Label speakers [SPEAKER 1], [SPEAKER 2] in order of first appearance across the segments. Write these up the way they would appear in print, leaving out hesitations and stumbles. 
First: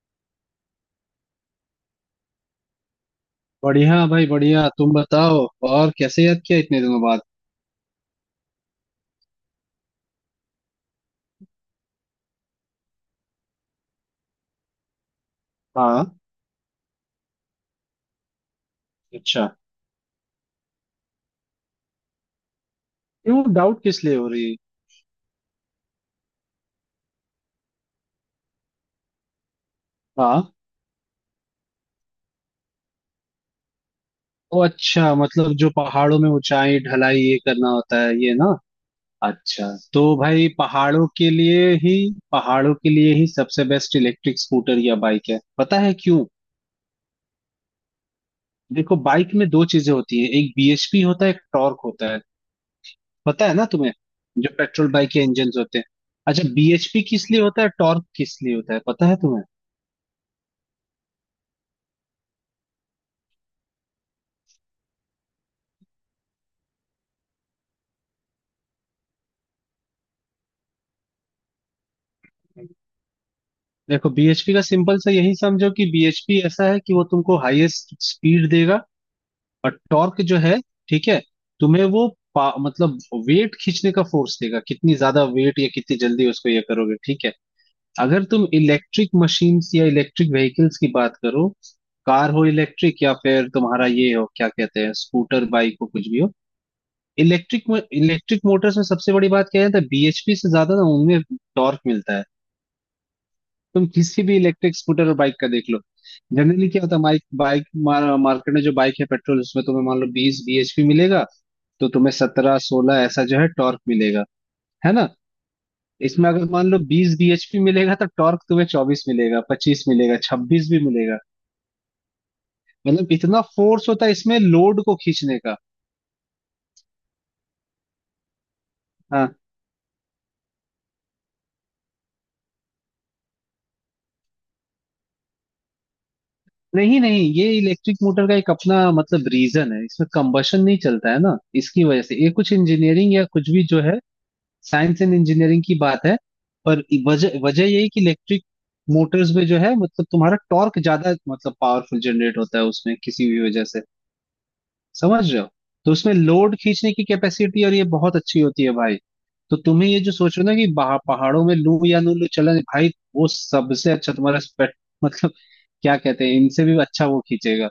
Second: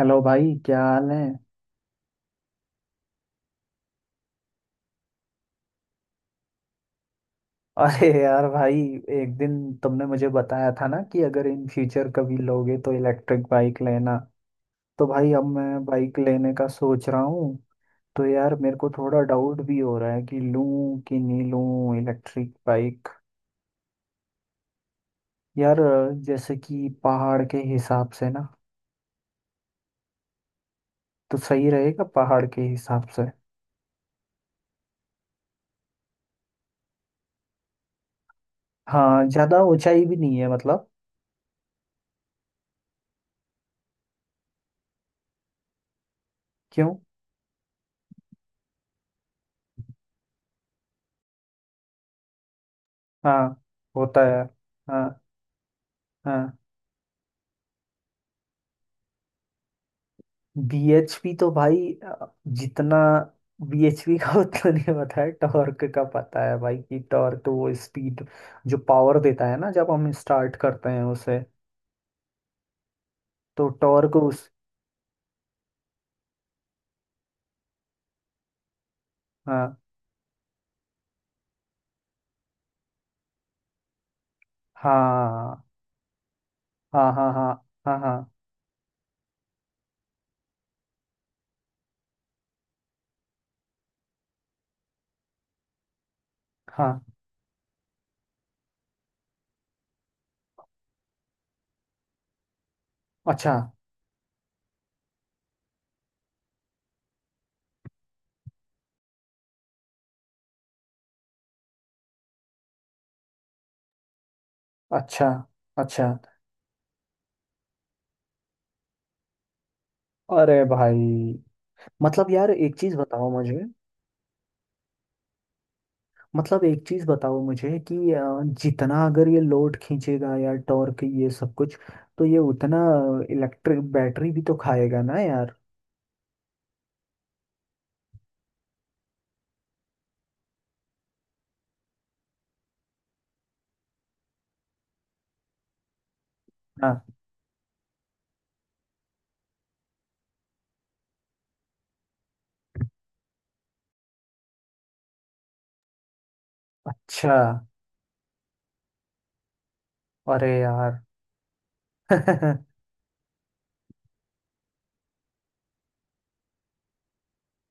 [SPEAKER 1] Hello भाई क्या हाल है
[SPEAKER 2] बढ़िया भाई बढ़िया, तुम बताओ। और कैसे याद किया इतने दिनों बाद?
[SPEAKER 1] अरे यार भाई, एक दिन तुमने मुझे बताया था ना कि अगर इन फ्यूचर कभी लोगे तो इलेक्ट्रिक बाइक लेना। तो भाई अब मैं
[SPEAKER 2] हाँ।
[SPEAKER 1] बाइक लेने का सोच रहा हूँ। तो यार मेरे को थोड़ा
[SPEAKER 2] अच्छा।
[SPEAKER 1] डाउट भी हो रहा है कि लूँ कि नहीं लूँ इलेक्ट्रिक बाइक।
[SPEAKER 2] क्यों? डाउट किस लिए हो रही है?
[SPEAKER 1] यार जैसे कि पहाड़ के हिसाब से ना,
[SPEAKER 2] हाँ।
[SPEAKER 1] तो सही रहेगा पहाड़ के हिसाब से।
[SPEAKER 2] ओ अच्छा, मतलब जो पहाड़ों में ऊंचाई ढलाई ये करना होता है ये ना?
[SPEAKER 1] हाँ, ज़्यादा
[SPEAKER 2] अच्छा।
[SPEAKER 1] ऊंचाई
[SPEAKER 2] तो
[SPEAKER 1] भी नहीं
[SPEAKER 2] भाई
[SPEAKER 1] है मतलब।
[SPEAKER 2] पहाड़ों के लिए ही सबसे बेस्ट इलेक्ट्रिक स्कूटर या बाइक है, पता है क्यों?
[SPEAKER 1] क्यों।
[SPEAKER 2] देखो, बाइक में दो चीजें होती है। एक BHP होता है, एक टॉर्क होता है। पता है
[SPEAKER 1] हाँ
[SPEAKER 2] ना तुम्हें?
[SPEAKER 1] होता है।
[SPEAKER 2] जो पेट्रोल
[SPEAKER 1] हाँ
[SPEAKER 2] बाइक के इंजन होते हैं। अच्छा,
[SPEAKER 1] हाँ।
[SPEAKER 2] BHP किस लिए होता है, टॉर्क किस लिए होता है, पता है तुम्हें?
[SPEAKER 1] बीएचपी तो भाई, अ, जितना बीएचपी का उतना नहीं पता है। टॉर्क का पता है भाई कि टॉर्क वो स्पीड जो पावर देता है ना जब हम स्टार्ट करते हैं उसे, तो
[SPEAKER 2] देखो,
[SPEAKER 1] टॉर्क उस।
[SPEAKER 2] बीएचपी का सिंपल सा यही समझो कि BHP ऐसा है कि वो तुमको हाईएस्ट स्पीड देगा।
[SPEAKER 1] हाँ
[SPEAKER 2] और टॉर्क जो है, ठीक है, तुम्हें वो मतलब वेट खींचने का फोर्स देगा, कितनी ज्यादा वेट
[SPEAKER 1] हाँ
[SPEAKER 2] या कितनी जल्दी उसको ये करोगे,
[SPEAKER 1] हाँ
[SPEAKER 2] ठीक
[SPEAKER 1] हाँ।
[SPEAKER 2] है?
[SPEAKER 1] हाँ हाँ हाँ
[SPEAKER 2] अगर तुम इलेक्ट्रिक मशीन्स या इलेक्ट्रिक व्हीकल्स की बात करो, कार हो इलेक्ट्रिक या फिर तुम्हारा ये हो, क्या कहते हैं, स्कूटर बाइक हो कुछ भी हो।
[SPEAKER 1] हाँ।
[SPEAKER 2] इलेक्ट्रिक इलेक्ट्रिक मोटर्स में सबसे बड़ी बात क्या है, बीएचपी से ज्यादा ना उनमें टॉर्क मिलता है।
[SPEAKER 1] अच्छा
[SPEAKER 2] तुम किसी भी इलेक्ट्रिक स्कूटर और बाइक का देख लो। जनरली क्या होता है, हमारी बाइक मार्केट में जो बाइक है पेट्रोल, उसमें तुम्हें मान लो 20 BHP मिलेगा, तो तुम्हें 17, 16 ऐसा जो है टॉर्क मिलेगा, है ना?
[SPEAKER 1] अच्छा अच्छा।
[SPEAKER 2] इसमें अगर मान लो बीस bhp मिलेगा तो टॉर्क तुम्हें 24 मिलेगा, 25 मिलेगा,
[SPEAKER 1] अरे
[SPEAKER 2] 26 भी
[SPEAKER 1] भाई,
[SPEAKER 2] मिलेगा।
[SPEAKER 1] मतलब यार एक चीज
[SPEAKER 2] मतलब
[SPEAKER 1] बताओ
[SPEAKER 2] इतना
[SPEAKER 1] मुझे।
[SPEAKER 2] फोर्स होता है इसमें लोड को खींचने का।
[SPEAKER 1] मतलब एक चीज बताओ मुझे कि जितना अगर
[SPEAKER 2] हाँ।
[SPEAKER 1] ये लोड खींचेगा या टॉर्क ये सब कुछ, तो ये उतना इलेक्ट्रिक बैटरी भी तो खाएगा ना यार।
[SPEAKER 2] नहीं नहीं, ये इलेक्ट्रिक मोटर का एक अपना मतलब रीजन है, इसमें कंबशन नहीं चलता है ना। इसकी वजह से ये कुछ इंजीनियरिंग या कुछ भी जो है, साइंस एंड इंजीनियरिंग की बात है। पर
[SPEAKER 1] हाँ।
[SPEAKER 2] वजह वजह यही कि इलेक्ट्रिक मोटर्स में जो है मतलब तुम्हारा टॉर्क ज्यादा मतलब पावरफुल जनरेट होता है उसमें, किसी भी वजह से। समझ रहे हो? तो उसमें लोड खींचने की
[SPEAKER 1] अच्छा।
[SPEAKER 2] कैपेसिटी और ये बहुत अच्छी होती है भाई। तो तुम्हें ये जो सोच रहे
[SPEAKER 1] अरे
[SPEAKER 2] हो ना कि
[SPEAKER 1] यार
[SPEAKER 2] बाहर पहाड़ों में लू या नू लू चलन भाई, वो सबसे अच्छा तुम्हारा स्पेक्ट मतलब, क्या कहते हैं, इनसे भी अच्छा वो खींचेगा।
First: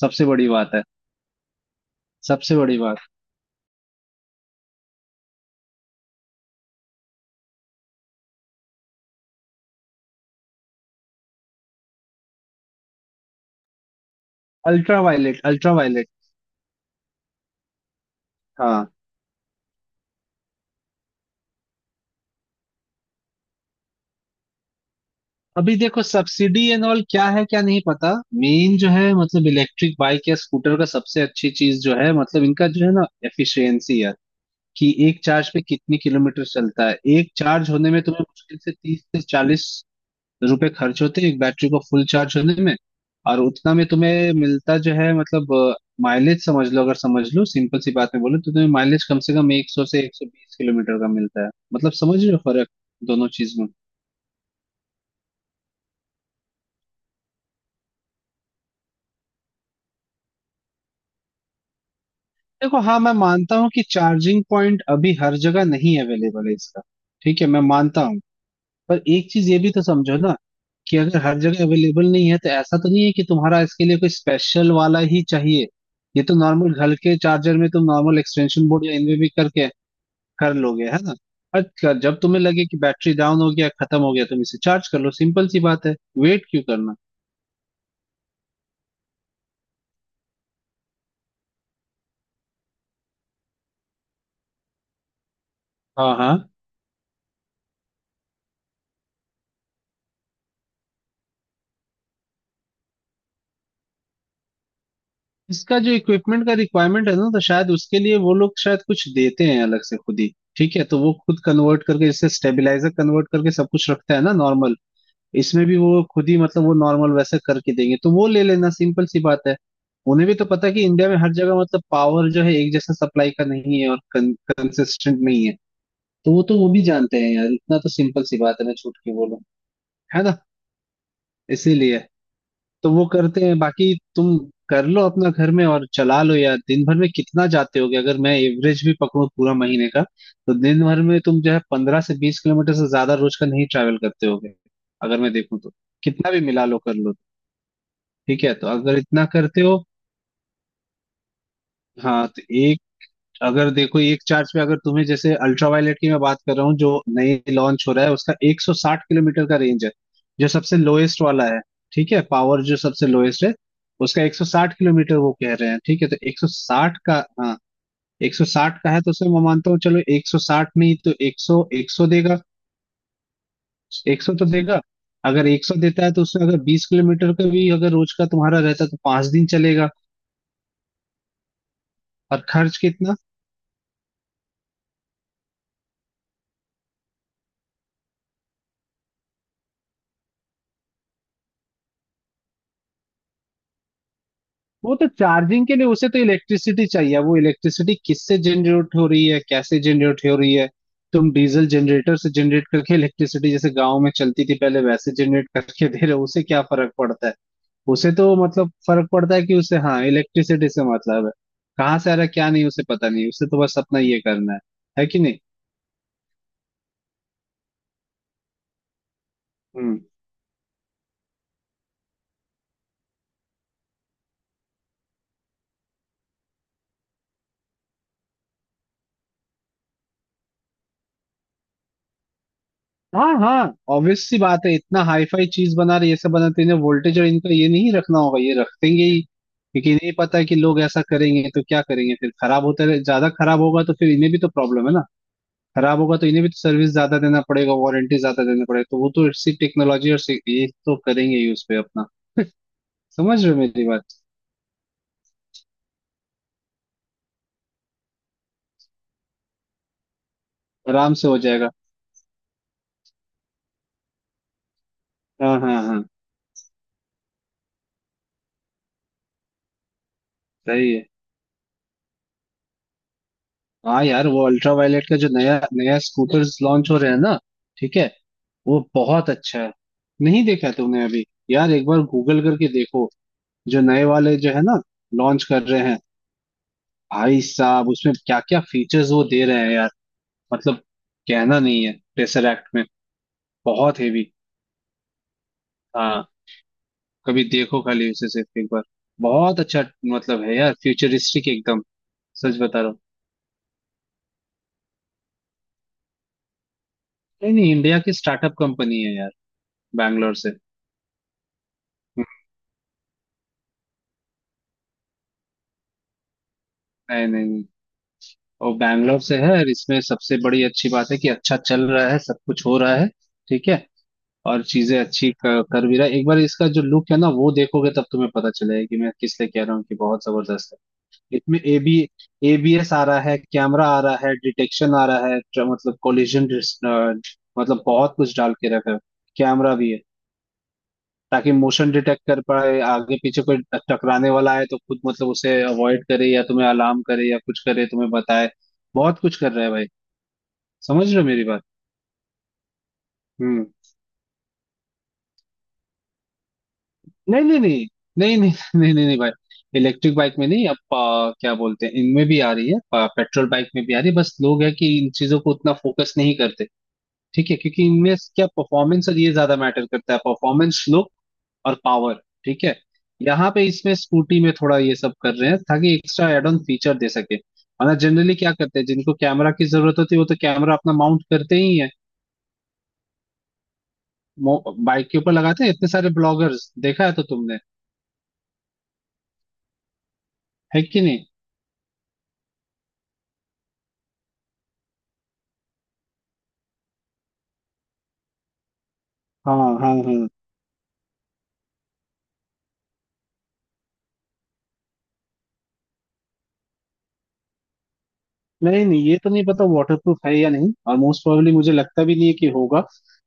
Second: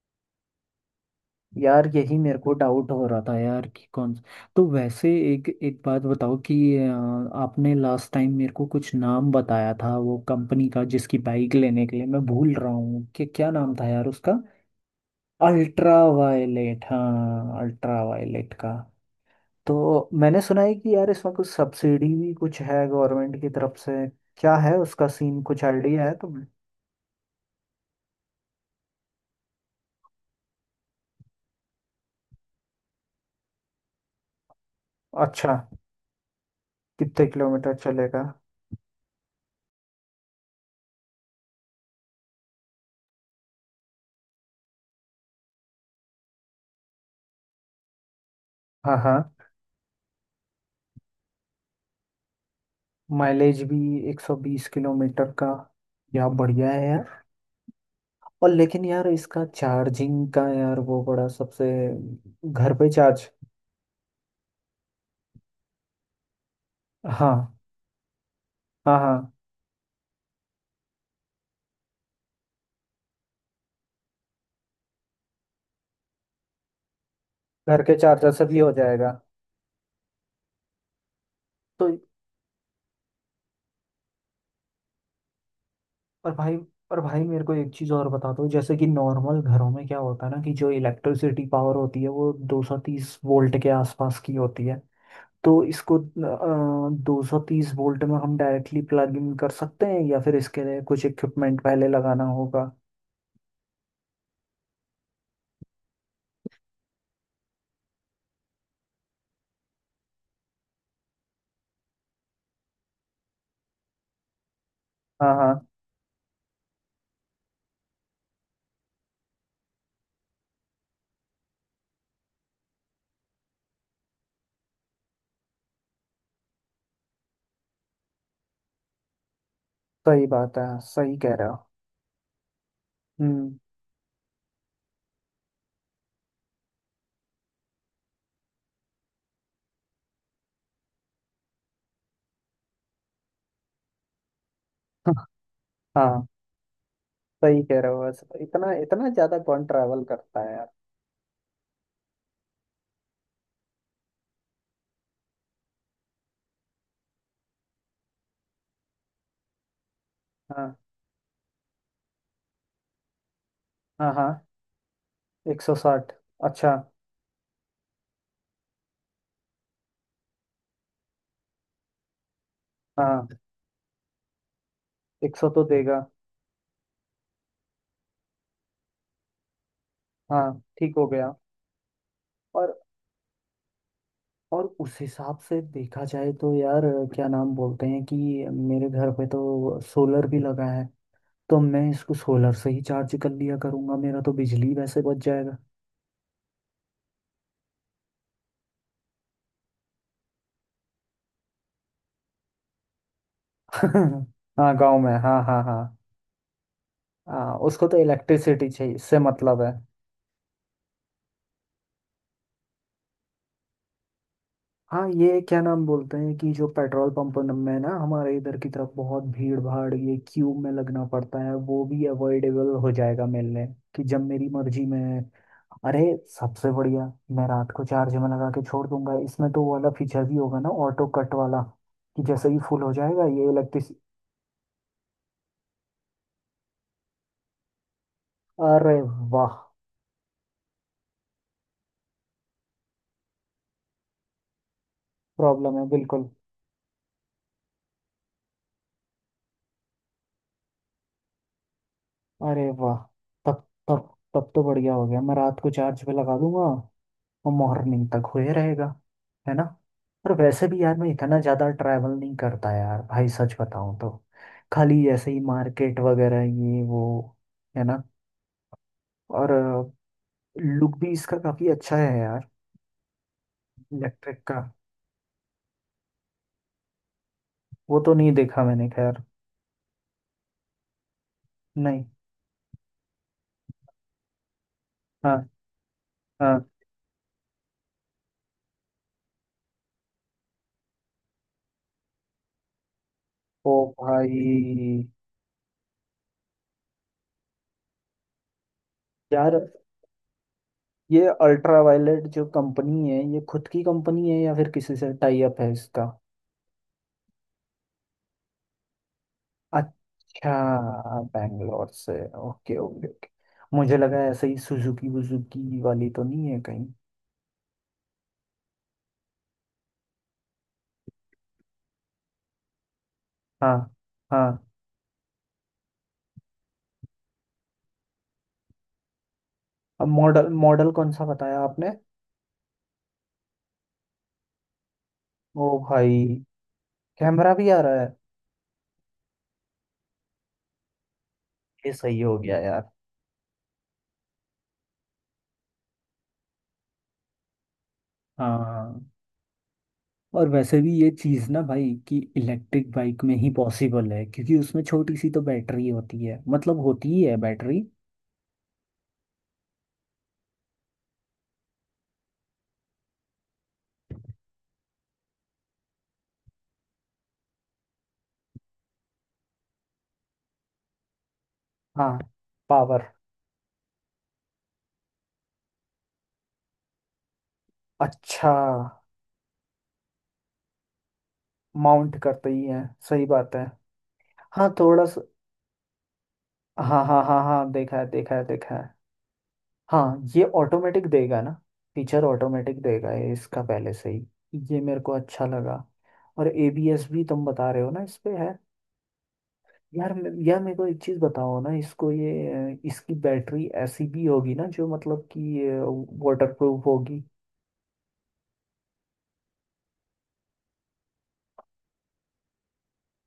[SPEAKER 2] सबसे बड़ी बात है।
[SPEAKER 1] यार यही मेरे को
[SPEAKER 2] सबसे बड़ी
[SPEAKER 1] डाउट
[SPEAKER 2] बात।
[SPEAKER 1] हो रहा था यार कि कौन। तो वैसे एक एक बात बताओ कि आपने लास्ट टाइम मेरे को कुछ नाम बताया था वो कंपनी का जिसकी बाइक लेने के लिए, मैं भूल रहा हूँ कि क्या नाम था यार उसका।
[SPEAKER 2] Ultra Violet, Ultra
[SPEAKER 1] Ultra
[SPEAKER 2] Violet.
[SPEAKER 1] Violet, हाँ अल्ट्रा वायलेट का।
[SPEAKER 2] हाँ।
[SPEAKER 1] तो मैंने सुना है कि यार इसमें कुछ सब्सिडी भी कुछ है गवर्नमेंट की तरफ से। क्या है उसका सीन, कुछ
[SPEAKER 2] अभी देखो
[SPEAKER 1] आइडिया है तुम्हें।
[SPEAKER 2] सब्सिडी एंड ऑल क्या है क्या नहीं पता। मेन जो है मतलब इलेक्ट्रिक बाइक या स्कूटर का सबसे अच्छी चीज जो है मतलब इनका जो है ना, एफिशिएंसी यार। कि एक चार्ज
[SPEAKER 1] अच्छा,
[SPEAKER 2] पे कितनी किलोमीटर चलता है,
[SPEAKER 1] कितने
[SPEAKER 2] एक चार्ज
[SPEAKER 1] किलोमीटर
[SPEAKER 2] होने में तुम्हें
[SPEAKER 1] चलेगा।
[SPEAKER 2] मुश्किल से 30 से 40 रुपए खर्च होते हैं एक बैटरी को फुल चार्ज होने में। और उतना में तुम्हें मिलता जो है मतलब माइलेज समझ लो, अगर समझ लो सिंपल सी बात में बोलो तो तुम्हें
[SPEAKER 1] हाँ
[SPEAKER 2] माइलेज कम
[SPEAKER 1] हाँ।
[SPEAKER 2] से कम 100 से 120 किलोमीटर का मिलता है, मतलब समझ रहे हो फर्क, दोनों चीज।
[SPEAKER 1] माइलेज भी 120 किलोमीटर का, या बढ़िया है यार। और लेकिन यार इसका चार्जिंग का यार वो बड़ा सबसे, घर
[SPEAKER 2] देखो
[SPEAKER 1] पे
[SPEAKER 2] हाँ, मैं
[SPEAKER 1] चार्ज।
[SPEAKER 2] मानता हूँ कि चार्जिंग पॉइंट अभी हर जगह नहीं अवेलेबल है इसका।
[SPEAKER 1] हाँ
[SPEAKER 2] ठीक है, मैं मानता हूँ।
[SPEAKER 1] हाँ
[SPEAKER 2] पर एक
[SPEAKER 1] हाँ,
[SPEAKER 2] चीज ये भी तो समझो ना कि अगर हर जगह अवेलेबल नहीं है तो ऐसा तो नहीं है कि तुम्हारा इसके लिए कोई स्पेशल वाला ही चाहिए। ये तो नॉर्मल घर के चार्जर में
[SPEAKER 1] घर
[SPEAKER 2] तुम
[SPEAKER 1] के
[SPEAKER 2] नॉर्मल
[SPEAKER 1] चार्जर से भी
[SPEAKER 2] एक्सटेंशन
[SPEAKER 1] हो
[SPEAKER 2] बोर्ड या इनमें
[SPEAKER 1] जाएगा।
[SPEAKER 2] भी करके कर लोगे, है ना? और
[SPEAKER 1] तो,
[SPEAKER 2] जब तुम्हें लगे कि बैटरी डाउन हो गया, खत्म हो गया, तुम इसे चार्ज कर लो, सिंपल सी बात है।
[SPEAKER 1] पर
[SPEAKER 2] वेट
[SPEAKER 1] भाई,
[SPEAKER 2] क्यों करना?
[SPEAKER 1] पर भाई मेरे को एक चीज़ और बता दो, जैसे कि नॉर्मल घरों में क्या होता है ना कि जो इलेक्ट्रिसिटी पावर होती है वो 230 वोल्ट के आसपास की होती है। तो इसको
[SPEAKER 2] हाँ हाँ,
[SPEAKER 1] 230 वोल्ट में हम डायरेक्टली प्लग इन कर सकते हैं या फिर इसके लिए कुछ इक्विपमेंट पहले लगाना होगा।
[SPEAKER 2] इसका जो इक्विपमेंट का रिक्वायरमेंट है ना, तो शायद उसके लिए वो लोग शायद कुछ देते हैं अलग से खुद ही। ठीक है, तो वो खुद कन्वर्ट करके, जैसे स्टेबलाइजर कन्वर्ट करके सब कुछ रखता है ना नॉर्मल,
[SPEAKER 1] हाँ
[SPEAKER 2] इसमें
[SPEAKER 1] हाँ।
[SPEAKER 2] भी वो खुद ही मतलब वो नॉर्मल वैसे करके देंगे, तो वो ले लेना, सिंपल सी बात है। उन्हें भी तो पता है कि इंडिया में हर जगह मतलब पावर जो है एक जैसा सप्लाई का नहीं है और कंसिस्टेंट नहीं है। तो वो भी जानते हैं यार, इतना तो सिंपल सी बात है, मैं छूट के बोलूं। है
[SPEAKER 1] सही
[SPEAKER 2] ना?
[SPEAKER 1] बात है, सही कह रहे हो।
[SPEAKER 2] इसीलिए तो वो करते
[SPEAKER 1] हम्म।
[SPEAKER 2] हैं, बाकी तुम कर लो अपना घर में और चला लो। यार दिन भर में कितना जाते होगे, अगर मैं एवरेज भी पकड़ूं पूरा महीने का, तो दिन भर में तुम जो है 15 से 20 किलोमीटर से ज्यादा रोज का नहीं ट्रैवल करते होगे, अगर मैं देखूं तो।
[SPEAKER 1] हाँ,
[SPEAKER 2] कितना भी मिला लो, कर लो।
[SPEAKER 1] सही कह रहे हो, बस
[SPEAKER 2] ठीक है, तो
[SPEAKER 1] इतना,
[SPEAKER 2] अगर
[SPEAKER 1] इतना
[SPEAKER 2] इतना
[SPEAKER 1] ज़्यादा
[SPEAKER 2] करते
[SPEAKER 1] कौन
[SPEAKER 2] हो।
[SPEAKER 1] ट्रैवल करता है यार।
[SPEAKER 2] हाँ तो अगर देखो एक चार्ज पे, अगर तुम्हें जैसे अल्ट्रावायलेट की मैं बात कर रहा हूँ जो नई लॉन्च हो रहा है, उसका 160 किलोमीटर का रेंज है, जो
[SPEAKER 1] हाँ
[SPEAKER 2] सबसे लोएस्ट वाला है। ठीक है, पावर जो सबसे लोएस्ट है
[SPEAKER 1] हाँ
[SPEAKER 2] उसका
[SPEAKER 1] हाँ।
[SPEAKER 2] 160 किलोमीटर वो कह
[SPEAKER 1] एक
[SPEAKER 2] रहे
[SPEAKER 1] सौ
[SPEAKER 2] हैं, ठीक है
[SPEAKER 1] साठ,
[SPEAKER 2] तो
[SPEAKER 1] अच्छा।
[SPEAKER 2] 160 का। हाँ, 160 का है तो उसमें मैं मानता हूँ चलो 160 नहीं तो 100, 100 देगा।
[SPEAKER 1] हाँ,
[SPEAKER 2] 100 तो देगा।
[SPEAKER 1] एक
[SPEAKER 2] अगर
[SPEAKER 1] सौ तो
[SPEAKER 2] 100
[SPEAKER 1] देगा।
[SPEAKER 2] देता है तो उसमें अगर 20 किलोमीटर का भी अगर रोज का तुम्हारा रहता है तो 5 दिन चलेगा।
[SPEAKER 1] हाँ ठीक हो गया।
[SPEAKER 2] और
[SPEAKER 1] और
[SPEAKER 2] खर्च कितना।
[SPEAKER 1] और उस हिसाब से देखा जाए तो यार, क्या नाम बोलते हैं कि मेरे घर पे तो सोलर भी लगा है, तो मैं इसको सोलर से ही चार्ज कर लिया करूंगा, मेरा तो बिजली
[SPEAKER 2] वो
[SPEAKER 1] वैसे
[SPEAKER 2] तो
[SPEAKER 1] बच जाएगा।
[SPEAKER 2] चार्जिंग के लिए उसे तो इलेक्ट्रिसिटी चाहिए, वो इलेक्ट्रिसिटी किससे जनरेट हो रही है, कैसे जनरेट हो रही है। तुम डीजल जनरेटर से जनरेट करके इलेक्ट्रिसिटी, जैसे गांव में चलती थी
[SPEAKER 1] हाँ
[SPEAKER 2] पहले
[SPEAKER 1] गांव में,
[SPEAKER 2] वैसे
[SPEAKER 1] हाँ
[SPEAKER 2] जनरेट
[SPEAKER 1] हाँ
[SPEAKER 2] करके
[SPEAKER 1] हाँ।
[SPEAKER 2] दे रहे हो, उसे क्या फर्क पड़ता है?
[SPEAKER 1] हाँ, उसको तो
[SPEAKER 2] उसे तो
[SPEAKER 1] इलेक्ट्रिसिटी
[SPEAKER 2] मतलब
[SPEAKER 1] चाहिए,
[SPEAKER 2] फर्क
[SPEAKER 1] इससे
[SPEAKER 2] पड़ता है कि
[SPEAKER 1] मतलब है।
[SPEAKER 2] उसे, हाँ, इलेक्ट्रिसिटी से मतलब है, कहाँ से आ रहा है क्या नहीं उसे पता नहीं, उसे तो बस अपना ये करना है। है
[SPEAKER 1] हाँ,
[SPEAKER 2] कि नहीं?
[SPEAKER 1] ये क्या नाम बोलते हैं कि जो पेट्रोल पंप में ना हमारे इधर की तरफ बहुत भीड़ भाड़
[SPEAKER 2] हम्म।
[SPEAKER 1] ये क्यू में लगना पड़ता है, वो भी अवॉइडेबल हो जाएगा मिलने, कि जब मेरी मर्जी में। अरे सबसे बढ़िया, मैं रात को चार्ज में लगा के छोड़ दूंगा। इसमें तो वो वाला फीचर भी होगा ना, ऑटो कट वाला, कि जैसे ही फुल हो जाएगा
[SPEAKER 2] हाँ
[SPEAKER 1] ये
[SPEAKER 2] हाँ,
[SPEAKER 1] इलेक्ट्रिस।
[SPEAKER 2] ऑब्वियस सी बात है, इतना हाई फाई चीज बना रही है ये, सब बना रही है वोल्टेज और इनका, ये नहीं रखना होगा, ये रख
[SPEAKER 1] अरे
[SPEAKER 2] देंगे ही
[SPEAKER 1] वाह,
[SPEAKER 2] क्योंकि इन्हें पता है कि लोग ऐसा करेंगे तो क्या करेंगे, फिर खराब होता रहे, ज्यादा खराब होगा तो फिर इन्हें भी तो प्रॉब्लम है ना।
[SPEAKER 1] प्रॉब्लम है
[SPEAKER 2] खराब होगा तो
[SPEAKER 1] बिल्कुल।
[SPEAKER 2] इन्हें भी तो सर्विस ज्यादा देना पड़ेगा, वारंटी ज्यादा देना पड़ेगा, तो वो तो इसी टेक्नोलॉजी और ये तो करेंगे ही उस पे अपना।
[SPEAKER 1] अरे वाह,
[SPEAKER 2] समझ रहे
[SPEAKER 1] तब
[SPEAKER 2] हो मेरी
[SPEAKER 1] तब
[SPEAKER 2] बात?
[SPEAKER 1] तब तो बढ़िया हो गया, मैं रात को चार्ज पे लगा दूंगा और मॉर्निंग तक हुए रहेगा, है ना। और वैसे भी यार मैं
[SPEAKER 2] आराम से हो
[SPEAKER 1] इतना
[SPEAKER 2] जाएगा।
[SPEAKER 1] ज़्यादा ट्रैवल नहीं करता यार भाई सच बताऊँ तो, खाली ऐसे ही
[SPEAKER 2] हाँ हाँ
[SPEAKER 1] मार्केट
[SPEAKER 2] हाँ।
[SPEAKER 1] वगैरह ये वो, है ना। और
[SPEAKER 2] सही
[SPEAKER 1] लुक
[SPEAKER 2] है।
[SPEAKER 1] भी इसका काफ़ी अच्छा है यार।
[SPEAKER 2] हाँ यार,
[SPEAKER 1] इलेक्ट्रिक
[SPEAKER 2] वो
[SPEAKER 1] का
[SPEAKER 2] अल्ट्रा वायलेट का जो नया नया स्कूटर्स लॉन्च हो रहे हैं ना, ठीक
[SPEAKER 1] वो
[SPEAKER 2] है,
[SPEAKER 1] तो नहीं देखा
[SPEAKER 2] वो
[SPEAKER 1] मैंने, खैर।
[SPEAKER 2] बहुत अच्छा है। नहीं देखा तुमने अभी? यार एक बार
[SPEAKER 1] नहीं।
[SPEAKER 2] गूगल करके देखो, जो नए वाले जो है ना, लॉन्च
[SPEAKER 1] हाँ
[SPEAKER 2] कर रहे हैं।
[SPEAKER 1] हाँ।
[SPEAKER 2] भाई साहब, उसमें क्या क्या फीचर्स वो दे रहे हैं यार, मतलब कहना नहीं है, टेसरैक्ट में
[SPEAKER 1] ओ
[SPEAKER 2] बहुत हेवी।
[SPEAKER 1] भाई।
[SPEAKER 2] हाँ, कभी देखो खाली उसे सिर्फ एक बार।
[SPEAKER 1] यार
[SPEAKER 2] बहुत अच्छा। मतलब है यार,
[SPEAKER 1] ये
[SPEAKER 2] फ्यूचरिस्टिक
[SPEAKER 1] अल्ट्रा
[SPEAKER 2] एकदम।
[SPEAKER 1] वायलेट जो
[SPEAKER 2] सच बता रहा हूँ।
[SPEAKER 1] कंपनी है ये खुद की कंपनी है या फिर किसी से टाई अप है इसका।
[SPEAKER 2] नहीं नहीं, इंडिया की स्टार्टअप कंपनी है यार, बैंगलोर
[SPEAKER 1] अच्छा।
[SPEAKER 2] से।
[SPEAKER 1] बैंगलोर से।
[SPEAKER 2] हम्म।
[SPEAKER 1] ओके ओके ओके, मुझे लगा ऐसे ही सुजुकी वुजुकी वाली तो नहीं है कहीं।
[SPEAKER 2] नहीं नहीं नहीं। और बैंगलोर से है, और इसमें सबसे बड़ी अच्छी बात है कि अच्छा चल रहा है, सब कुछ हो रहा है, ठीक
[SPEAKER 1] हाँ
[SPEAKER 2] है। और
[SPEAKER 1] हाँ।
[SPEAKER 2] चीजें अच्छी कर भी रहा है, एक बार इसका जो लुक है ना वो देखोगे तब तुम्हें पता चलेगा कि मैं किस लिए कह रहा हूँ कि
[SPEAKER 1] अब
[SPEAKER 2] बहुत
[SPEAKER 1] मॉडल
[SPEAKER 2] जबरदस्त
[SPEAKER 1] मॉडल कौन सा
[SPEAKER 2] है। इसमें
[SPEAKER 1] बताया आपने।
[SPEAKER 2] ABS आ रहा है, कैमरा आ रहा है, डिटेक्शन आ रहा है,
[SPEAKER 1] ओ
[SPEAKER 2] मतलब
[SPEAKER 1] भाई,
[SPEAKER 2] कोलिजन,
[SPEAKER 1] कैमरा भी आ
[SPEAKER 2] मतलब
[SPEAKER 1] रहा है।
[SPEAKER 2] बहुत कुछ डाल के रखा है। कैमरा भी है, ताकि मोशन
[SPEAKER 1] ये सही
[SPEAKER 2] डिटेक्ट
[SPEAKER 1] हो
[SPEAKER 2] कर
[SPEAKER 1] गया
[SPEAKER 2] पाए
[SPEAKER 1] यार।
[SPEAKER 2] आगे पीछे कोई टकराने वाला है तो खुद मतलब उसे अवॉइड करे या तुम्हें अलार्म करे या कुछ करे, तुम्हें बताए।
[SPEAKER 1] हाँ,
[SPEAKER 2] बहुत कुछ कर रहा है भाई।
[SPEAKER 1] और वैसे भी
[SPEAKER 2] समझ
[SPEAKER 1] ये
[SPEAKER 2] रहे हो मेरी
[SPEAKER 1] चीज़ ना
[SPEAKER 2] बात?
[SPEAKER 1] भाई कि इलेक्ट्रिक बाइक में ही
[SPEAKER 2] हम्म।
[SPEAKER 1] पॉसिबल है, क्योंकि उसमें छोटी सी तो बैटरी होती है, मतलब होती ही है
[SPEAKER 2] नहीं नहीं
[SPEAKER 1] बैटरी।
[SPEAKER 2] नहीं। नहीं नहीं नहीं नहीं नहीं भाई। इलेक्ट्रिक बाइक में नहीं, अब क्या बोलते हैं, इनमें भी आ रही है। पेट्रोल बाइक में भी आ रही है, बस लोग है कि इन चीजों को उतना फोकस नहीं करते, ठीक है, क्योंकि इनमें क्या परफॉर्मेंस और ये ज्यादा मैटर करता है, परफॉर्मेंस लुक और पावर,
[SPEAKER 1] हाँ।
[SPEAKER 2] ठीक है।
[SPEAKER 1] पावर
[SPEAKER 2] यहाँ पे इसमें स्कूटी में थोड़ा ये सब कर रहे हैं ताकि एक्स्ट्रा एड ऑन फीचर दे सके, वरना जनरली
[SPEAKER 1] अच्छा।
[SPEAKER 2] क्या करते हैं, जिनको कैमरा की जरूरत होती है वो तो कैमरा अपना माउंट करते ही है,
[SPEAKER 1] माउंट करते ही हैं, सही बात है। हाँ थोड़ा
[SPEAKER 2] बाइक के
[SPEAKER 1] सा।
[SPEAKER 2] ऊपर लगाते हैं, इतने सारे ब्लॉगर्स
[SPEAKER 1] हाँ
[SPEAKER 2] देखा है
[SPEAKER 1] हाँ
[SPEAKER 2] तो
[SPEAKER 1] हाँ
[SPEAKER 2] तुमने।
[SPEAKER 1] हाँ, देखा है देखा है देखा है। हाँ, ये
[SPEAKER 2] है कि
[SPEAKER 1] ऑटोमेटिक
[SPEAKER 2] नहीं?
[SPEAKER 1] देगा ना, फीचर ऑटोमेटिक देगा ये इसका पहले से ही, ये मेरे को अच्छा लगा। और एबीएस भी तुम बता रहे हो ना इस पे है।
[SPEAKER 2] हाँ हाँ हाँ।
[SPEAKER 1] यार मेरे को एक चीज़ बताओ ना इसको ये, इसकी बैटरी ऐसी भी होगी ना जो मतलब कि वाटर प्रूफ होगी।
[SPEAKER 2] नहीं नहीं, ये तो नहीं पता वाटरप्रूफ है या नहीं, और मोस्ट प्रोबेबली मुझे लगता भी नहीं है कि होगा।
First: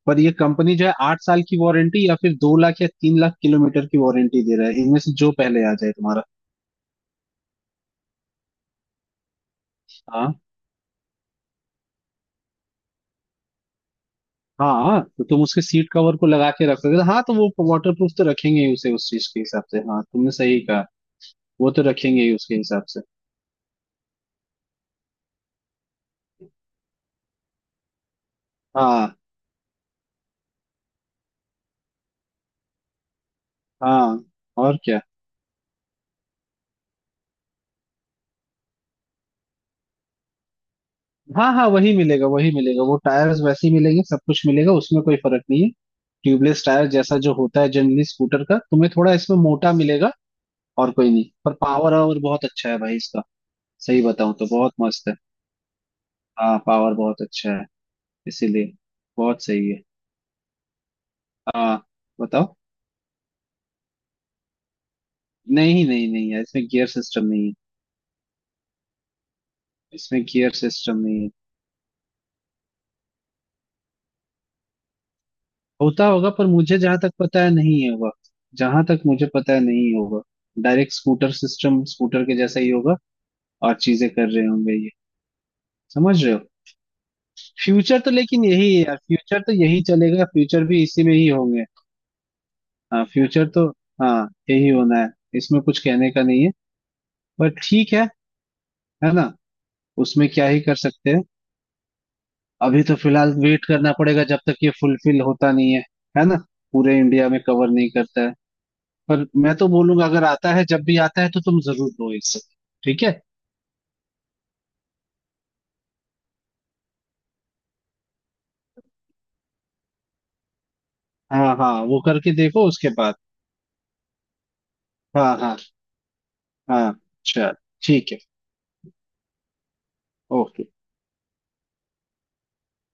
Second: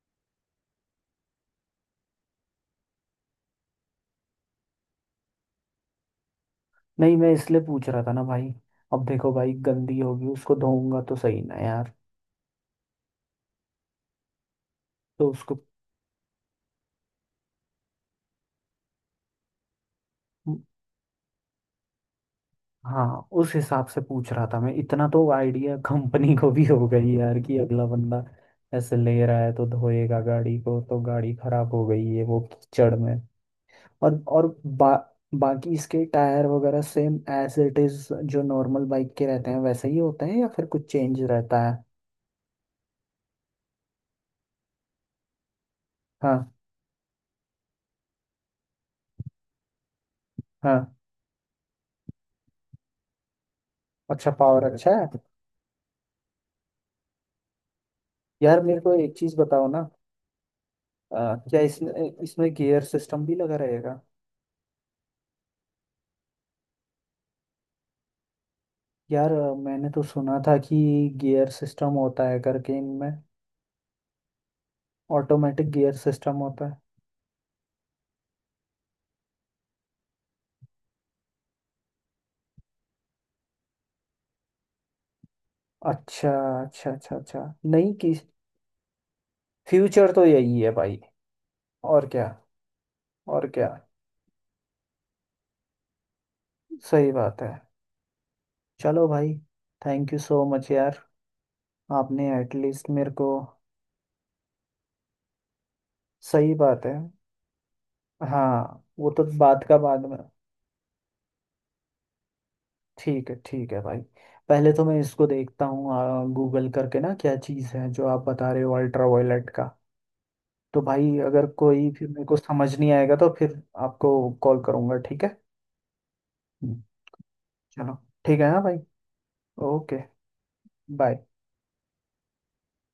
[SPEAKER 2] पर ये कंपनी जो है 8 साल की वारंटी या फिर 2 लाख या 3 लाख किलोमीटर की वारंटी दे रहा है, इनमें से जो पहले आ जाए तुम्हारा।
[SPEAKER 1] नहीं मैं इसलिए पूछ रहा था ना भाई, अब देखो भाई गंदी होगी
[SPEAKER 2] हाँ
[SPEAKER 1] उसको धोऊंगा तो सही ना यार,
[SPEAKER 2] हाँ, तो
[SPEAKER 1] तो
[SPEAKER 2] तुम
[SPEAKER 1] उसको।
[SPEAKER 2] उसके सीट कवर को लगा के रख सकते हो। हाँ तो वो वाटरप्रूफ तो रखेंगे ही उसे उस चीज के हिसाब से, हाँ तुमने सही कहा। वो तो रखेंगे ही उसके हिसाब से।
[SPEAKER 1] हाँ उस हिसाब से पूछ रहा था मैं, इतना तो आइडिया कंपनी को भी हो गई यार कि अगला बंदा ऐसे ले
[SPEAKER 2] हाँ
[SPEAKER 1] रहा है तो धोएगा गाड़ी को, तो गाड़ी खराब हो गई है वो कीचड़ में। और,
[SPEAKER 2] हाँ। और क्या।
[SPEAKER 1] बाकी इसके टायर वगैरह सेम एज इट इज, जो नॉर्मल बाइक के रहते हैं वैसे ही होते हैं या फिर कुछ चेंज
[SPEAKER 2] हाँ
[SPEAKER 1] रहता
[SPEAKER 2] हाँ,
[SPEAKER 1] है।
[SPEAKER 2] वही मिलेगा, वही मिलेगा, वो टायर्स वैसे ही मिलेंगे, सब कुछ मिलेगा, उसमें कोई फर्क नहीं है।
[SPEAKER 1] हाँ
[SPEAKER 2] ट्यूबलेस टायर जैसा जो होता है जनरली स्कूटर का, तुम्हें थोड़ा इसमें मोटा मिलेगा।
[SPEAKER 1] हाँ।
[SPEAKER 2] और कोई नहीं, पर पावर और बहुत अच्छा है भाई इसका। सही
[SPEAKER 1] अच्छा
[SPEAKER 2] बताऊं तो
[SPEAKER 1] पावर
[SPEAKER 2] बहुत
[SPEAKER 1] अच्छा है।
[SPEAKER 2] मस्त है। हाँ पावर बहुत अच्छा है।
[SPEAKER 1] यार
[SPEAKER 2] इसीलिए।
[SPEAKER 1] मेरे को एक चीज
[SPEAKER 2] बहुत
[SPEAKER 1] बताओ
[SPEAKER 2] सही है।
[SPEAKER 1] ना, क्या
[SPEAKER 2] हाँ
[SPEAKER 1] इसमें, इसमें
[SPEAKER 2] बताओ।
[SPEAKER 1] गियर सिस्टम भी लगा रहेगा।
[SPEAKER 2] नहीं नहीं नहीं यार, इसमें गियर सिस्टम नहीं है।
[SPEAKER 1] यार मैंने तो
[SPEAKER 2] इसमें
[SPEAKER 1] सुना
[SPEAKER 2] गियर
[SPEAKER 1] था कि
[SPEAKER 2] सिस्टम नहीं है।
[SPEAKER 1] गियर सिस्टम होता है करके इनमें, ऑटोमेटिक गियर
[SPEAKER 2] होता होगा
[SPEAKER 1] सिस्टम
[SPEAKER 2] पर
[SPEAKER 1] होता
[SPEAKER 2] मुझे
[SPEAKER 1] है।
[SPEAKER 2] जहां तक पता है नहीं होगा। जहां तक मुझे पता है नहीं होगा। डायरेक्ट स्कूटर सिस्टम, स्कूटर के जैसा ही होगा। और चीजें कर रहे होंगे ये। समझ
[SPEAKER 1] अच्छा
[SPEAKER 2] रहे हो?
[SPEAKER 1] अच्छा अच्छा। अच्छा। नहीं
[SPEAKER 2] फ्यूचर तो
[SPEAKER 1] कि,
[SPEAKER 2] लेकिन यही है यार, फ्यूचर तो यही
[SPEAKER 1] फ्यूचर तो
[SPEAKER 2] चलेगा,
[SPEAKER 1] यही
[SPEAKER 2] फ्यूचर
[SPEAKER 1] है
[SPEAKER 2] भी
[SPEAKER 1] भाई,
[SPEAKER 2] इसी में ही होंगे।
[SPEAKER 1] और क्या,
[SPEAKER 2] हाँ
[SPEAKER 1] और
[SPEAKER 2] फ्यूचर
[SPEAKER 1] क्या।
[SPEAKER 2] तो। हाँ यही होना है। इसमें कुछ कहने का नहीं है।
[SPEAKER 1] सही बात
[SPEAKER 2] पर
[SPEAKER 1] है।
[SPEAKER 2] ठीक है।
[SPEAKER 1] चलो
[SPEAKER 2] है ना?
[SPEAKER 1] भाई, थैंक यू
[SPEAKER 2] उसमें
[SPEAKER 1] सो
[SPEAKER 2] क्या ही
[SPEAKER 1] मच
[SPEAKER 2] कर
[SPEAKER 1] यार,
[SPEAKER 2] सकते हैं।
[SPEAKER 1] आपने
[SPEAKER 2] अभी
[SPEAKER 1] एटलीस्ट
[SPEAKER 2] तो
[SPEAKER 1] मेरे
[SPEAKER 2] फिलहाल
[SPEAKER 1] को।
[SPEAKER 2] वेट करना पड़ेगा जब तक ये फुलफिल होता नहीं है। है ना?
[SPEAKER 1] सही बात है।
[SPEAKER 2] पूरे इंडिया में कवर नहीं करता है।
[SPEAKER 1] हाँ वो तो
[SPEAKER 2] पर मैं
[SPEAKER 1] बात
[SPEAKER 2] तो
[SPEAKER 1] का बाद
[SPEAKER 2] बोलूंगा
[SPEAKER 1] में।
[SPEAKER 2] अगर आता है जब भी आता है तो तुम जरूर लो इससे। ठीक है।
[SPEAKER 1] ठीक है भाई, पहले तो मैं इसको देखता हूँ गूगल करके ना क्या चीज़ है जो आप बता रहे हो अल्ट्रा वायलेट का। तो भाई अगर
[SPEAKER 2] हाँ हाँ,
[SPEAKER 1] कोई
[SPEAKER 2] वो
[SPEAKER 1] फिर मेरे
[SPEAKER 2] करके
[SPEAKER 1] को
[SPEAKER 2] देखो
[SPEAKER 1] समझ
[SPEAKER 2] उसके
[SPEAKER 1] नहीं आएगा
[SPEAKER 2] बाद।
[SPEAKER 1] तो फिर आपको कॉल करूंगा, ठीक
[SPEAKER 2] हाँ
[SPEAKER 1] है।
[SPEAKER 2] हाँ
[SPEAKER 1] हम्म।
[SPEAKER 2] हाँ। चल।
[SPEAKER 1] चलो।
[SPEAKER 2] ठीक है।
[SPEAKER 1] ठीक है हाँ भाई। ओके।
[SPEAKER 2] ओके।
[SPEAKER 1] बाय।